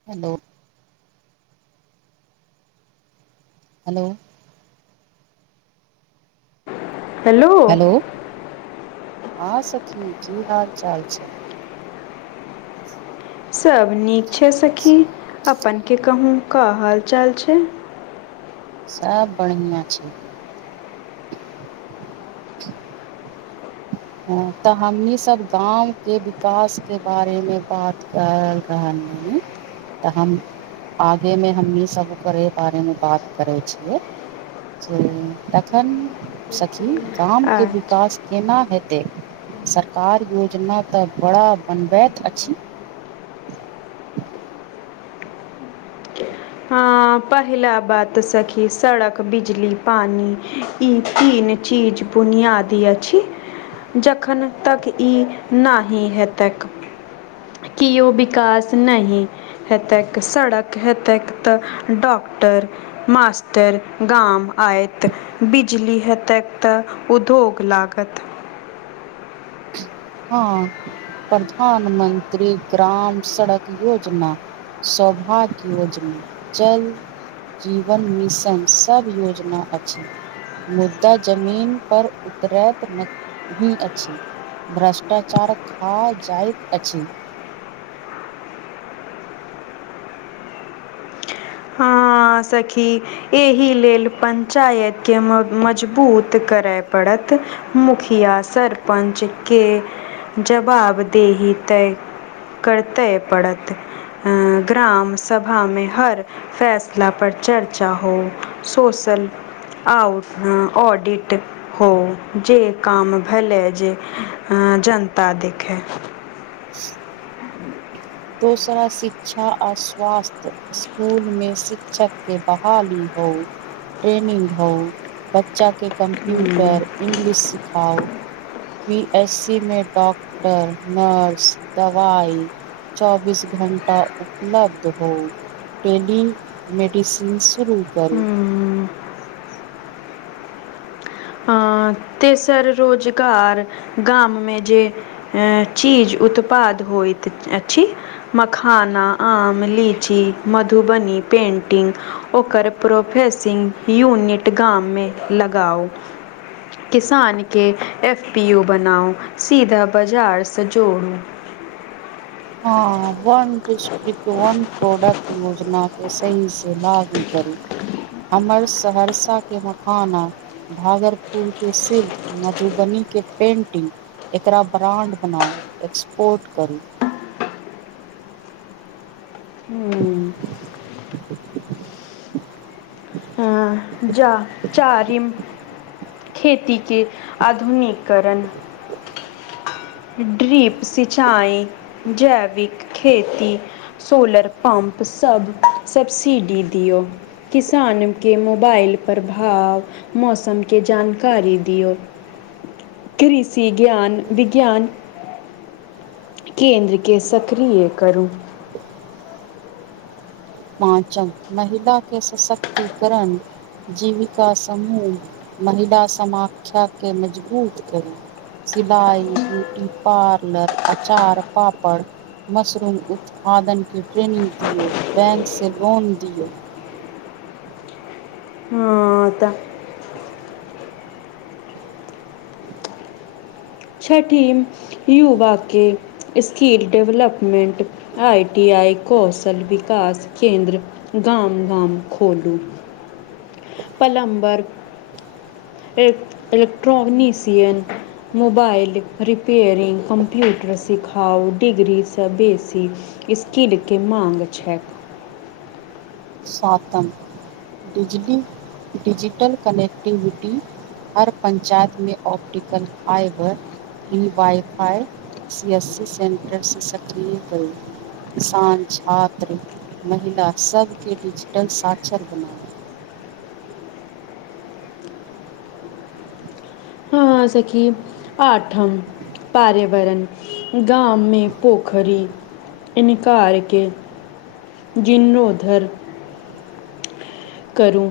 [inaudible] Hello hello हां सखी की हाल चाल छै? [inaudible] सब नीक छै सखी, अपन के कहूँ क हाल चाल छै? सब बढ़िआँ छै। [inaudible] ह तऽ हमनी सब गाँवके विकासके बारेमे बात करल कहलियन तऽ हम आगेमे हमनी सब ओकरे बारेमे बात करै छियै। से तखन सखी गामके अच्छा विकास केना हेत? ते सरकार योजना तऽ बड़ा बनबैत अछि। हां पहिला बात त सखी सड़क बिजली पानी ई तीन चीज बुनियादी अछि। जखन तक ई नहि हेतैक। कि ओ विकास नहि हेतक सड़क हेतक तऽ डॉक्टर, मास्टर गाम आयत। बिजली हेतक तऽ उद्योग लागत। हां प्रधान मंत्री ग्राम सड़क योजना। शोभाग्य योजना जल जीवन मिशन सब योजना अछि। मुद्दा जमीन पर उतरैत नही अछी। भ्रष्टाचारक हॅं जाइत अछि। हाँ सखी, एहि लेल पंचायत के मजबूत करय पड़त। मुखिया सरपञच के जवाब देही तै करतय पड़त ग्राम सभा मे हर फैसला- सला पर चर्चा हो सोशल आउट ऑडिट- हो जे काम भेलए जे अ जनता देखय। दोसरा शिक्षा आ स्वास्थ्य स्कूल मे शिक्षक के बहाली हो ट्रेनिंग हो बच्चा के के कम्प्यूटर इंग्लिश सिखाउ, बी एस सी मे डॉक्टर नर्स दवाइ, चौबीस घण्टा उपलब्ध हो। टेली मेडिसिन शुरू करू। अ, तेसर रोजगार गाम मे जे अ चीज उत्पाद होयत अछि, मखाना आम लीची मधुबनी पेंटिंग, ओकर प्रोफेसिंग यूनिट गाम मे लगाउ। किसान के एफ पी ओ बनाउ सीधा बाजार‌सँ जोड़ू। हँ वन डिस्ट्रिकट वन प्रोडक्ट योजना के सही से लागू करू, हमर सहरसा के मखाना भागलपुर के सिल्क मधुबनी के पेंटिंग, एकरा ब्राण्ड बनाउ एक्सपोर्ट करू। अ, जा चारिम खेती के आधुनीकरण। ड्रीप सिचाई जैविक खेती। सोलर पंप सब सबब्सिडी दियौ किसान के मो बाइल प्रभाव मौसम के जानकारी दियौ। कृषि ज्ञान-विज्ञान, केन्द्र केँ सक्रिय करू। पाँचम महिला के सशक्तिकरण। जीविका समूह महिला समाख्याके मजबूत करी। सिलाई ब्यूटी पार्लर अचार पापड़, मशरूम उत्पादन के ट्रेनिंग दियौ बैंक से लोन दीयौ। आंटा, छठिम यूवा के skill development I T I कौशल विकास केन्द्र, गाम-गाम खोलू। Plumber electrician, mobile repairing computer सिखाउ डिग्री सँ बेसी स्किलके माँग छैक। सातम डिजली डिजिटल कनेक्टिविटी, हर पञ्चायतमे ऑप्टिकल फाइबर, ई wifi C S C centre से सक्रिय करू। किसान छात्र महिला सबके डिजिटल साक्षर बनाउ। हॅं सखी आठम पार्यावरण गाँवमे पोखरी इनका अरके [inaudible] जीर्णोधर। करूं,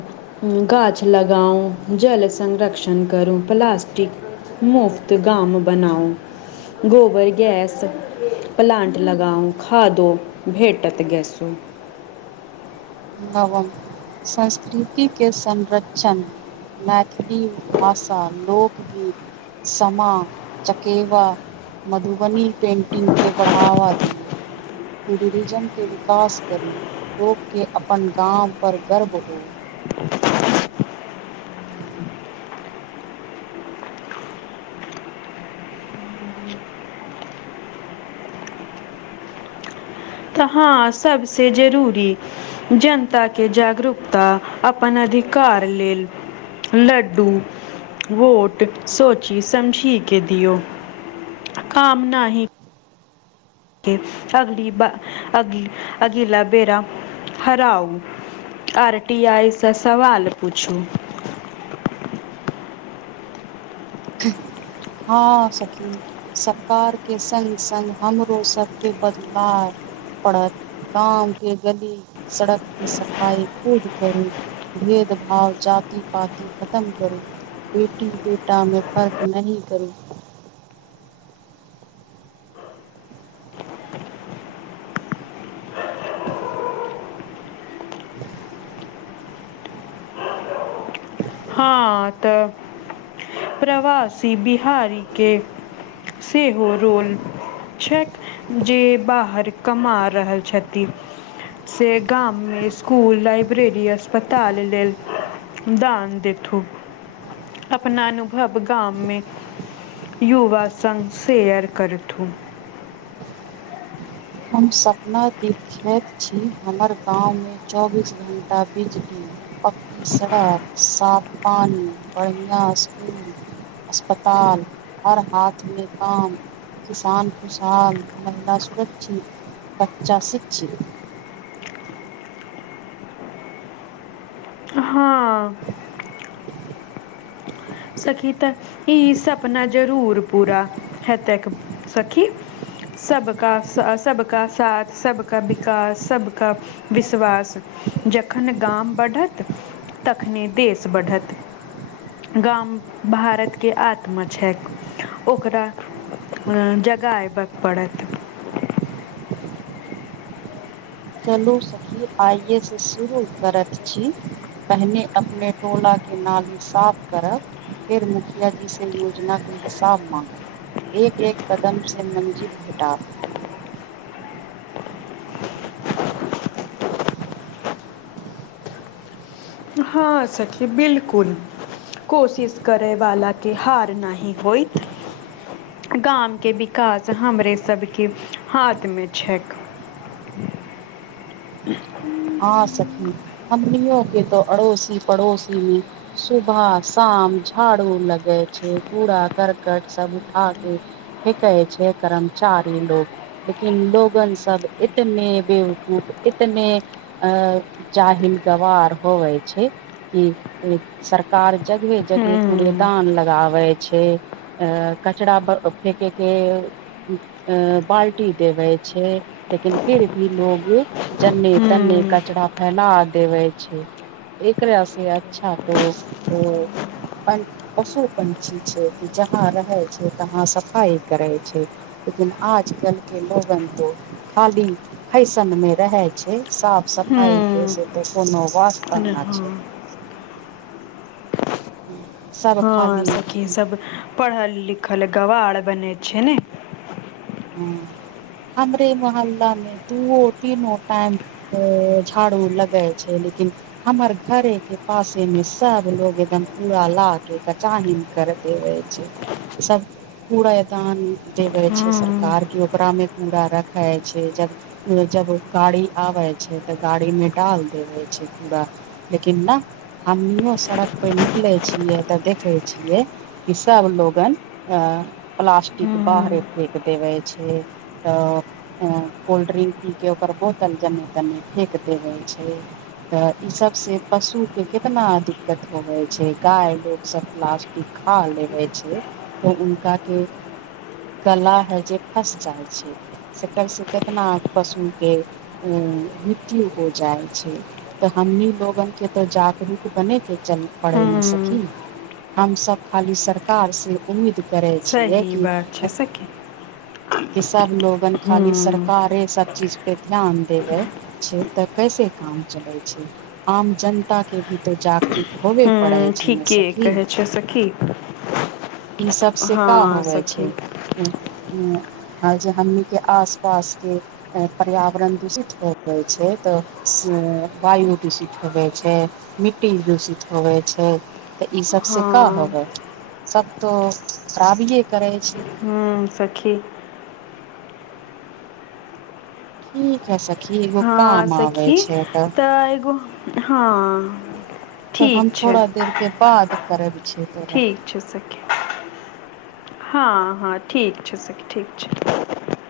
गाछ लगाऊं, जल संरक्षण करूं प्लास्टिक मुफ्त गाम बनाउ [inaudible] गोबर गैस प्लान्ट लगाउं, खादो भेटत गैसो नबम संस्कृतिके संरक्षण। मैथिली भाषा, लोकगीत समा चकेवा मधुबनी पेंटिंग के बढ़ावा दियौ। टूरिरिजम के विकास करु, लोकके अपन गाम पर गर्व हो। त हँ सबसे जरूरी जनता के जागरूकता अपन अधिकार लेल लड्डू वोट सोची समझी के दिऔ। [inaudible] काम नाही के अगली बा अगी अगिला बेेर आब हराउ। आर टी आइ सं सवाल पुछू। [unintelligible] हँ सखी। सरकार के संग-संग हमरो सबके बदलाइ परत। गाँवके गली, सड़कके सफाई खुद करू। भेदभाव जाति-पाति खतम करू बेटी बेटामे। फर्क नहीं करू। हं त प्रवासी बिहारी के सेहो रोल छैेक। जे बाहर कमा रहल छती। से गाममे स्कुल, लाइब्रेरी, अस्पताल लेल दान देथू। अपना अनुभव गाममे युवा संग शेयर करथू। हम सपना दी। खैत छी हमर गांवमे चौबीस घंटा बिजली पक्की सड़क, साफ पानी, बढ़ियां स्कूल अस्पताल, हर हाथमे काम किसान, किसान महिला सुरक्षित बच्चा शिक्षित। हं अं। सखी त ई सपना जरूर पूरा हेतैक सखी। सबका, स सबका साथ, सबका विकास सबका विश्बास, जखन गाम बढत तखने देश बढत। गाम भारतके आत्मा छैक, ओकरा अं जगाइबक परत। चलू सखी आइए स शुरू करत छी। पहिने अपने टोलाके नाली साफ करब। फेर मुखियाजी से योजनाके हिसाब माँंगब। एक एक कदमसे मंजिल भेटात। हँ सखी, बिलकुल। कोशिश करयवाला के, हार नहि होइत। गाम के विकास, हमरे सबके हाथ मे छै। हा सखी! हम्मनियो के तो अड़ोसी पड़ोसी मे। सुबह -शाम झाड़ू लगे छै, कूड़ा करकट सब उठा के फेकै छै कर्मचारी लोक। लेकिन लोगन सब इतने बेवकूफ, इतने अ जाहिल -गवार होवै छै। कि इ सरकार जगहे -जगहे हम्म कूड़ेदान लगाबै छै। अ कचरा ब फेके के अ बाल्टी देबै छै, लेकिन फिर भी लोग, जन्ने तने, हम्म कचरा फैला देवे छै। एकरा से अच्छा तो ओ अन पशु -पंछी छै, कि जहाँ रहै छै तहाँ सफाइ करै छै। लेकिन आज कल के लोगन तो, खाली फैशन मे रहे छै। साफ- सफाइ के से हम्म त, कोनो वास्ता ने ना छै। हँ हुं सा [unintelligible] हँ सखी सब, पढ़ल -लिखल गवार बने छै ने। ह हमरे मोहल्ला मे, दूओ, तीनो, टाइम ओ झाड़ू लगए छै, लेकिन हमर घरे के पासे मे सब लोग एकदम, कूड़ा ला के कचाहीन करे। देैवे छै, सब कूरेदानी देबे छै सरकार! हम्म आर केयो ओकरा मे कूड़ा रखै छै जब जब गाड़ी आबै छै, तऽ गाड़ी मे डाल देबे छै कूरा। लेकिन ना, हमनीयो सड़क पे निकले छियै, तऽ देखे छियै। कि सभ लोगन, प्लास्टिक बाहरे हम्म फेेक देबे छै। तऽ। अ कोल्ड्रिंक पी के ओकर बोतल, जन्ने- तन्ने फेक देबे छै। तऽ इ सब से पशु के कितना दिक्कत होवे छै, गाय लोग सब प्लास्ट कि खा लेवे छै, तऽ उनका के गला मे जे फस जाइ छै। अइ सब से, कितना पशु के ऊ मृत्यु हो जाइ छै। तऽ हमनी लोगन के तो जागरूक बने के चल पड़े ने हम्म सखी! हमसब खाली सरकार से उम्मीद करै छियै सही बात छै सखी। की सब लोगन खाली हम्म सरकारे सब चीज पे ध्यान देेवे छै, तऽ कैसे काम चलै छै। आम जनता के भी तऽ जागरूक होबे पड़ै हूँ छै ने ठीके सखी कहै छ सखी। ई सब से हँ का होवे सखी छै। ए आइ जे हमही के आस -पास के पर्यावरण दूषित होबै छै, तऽ वायु दूषित होवै छै। मिट्टी दूषित होबै छै, तऽ ई सभसँ का होबै। हँ सब तो खराबिये करै छै। हूँ सखी! ठीक है स हँ सखी तऽ एगो हँ। तब हम ठीक छै थोड़ा देर के बाद करब छे। ठीक। छै सखी हँ हँ ठीक छै सखी ठीक छै।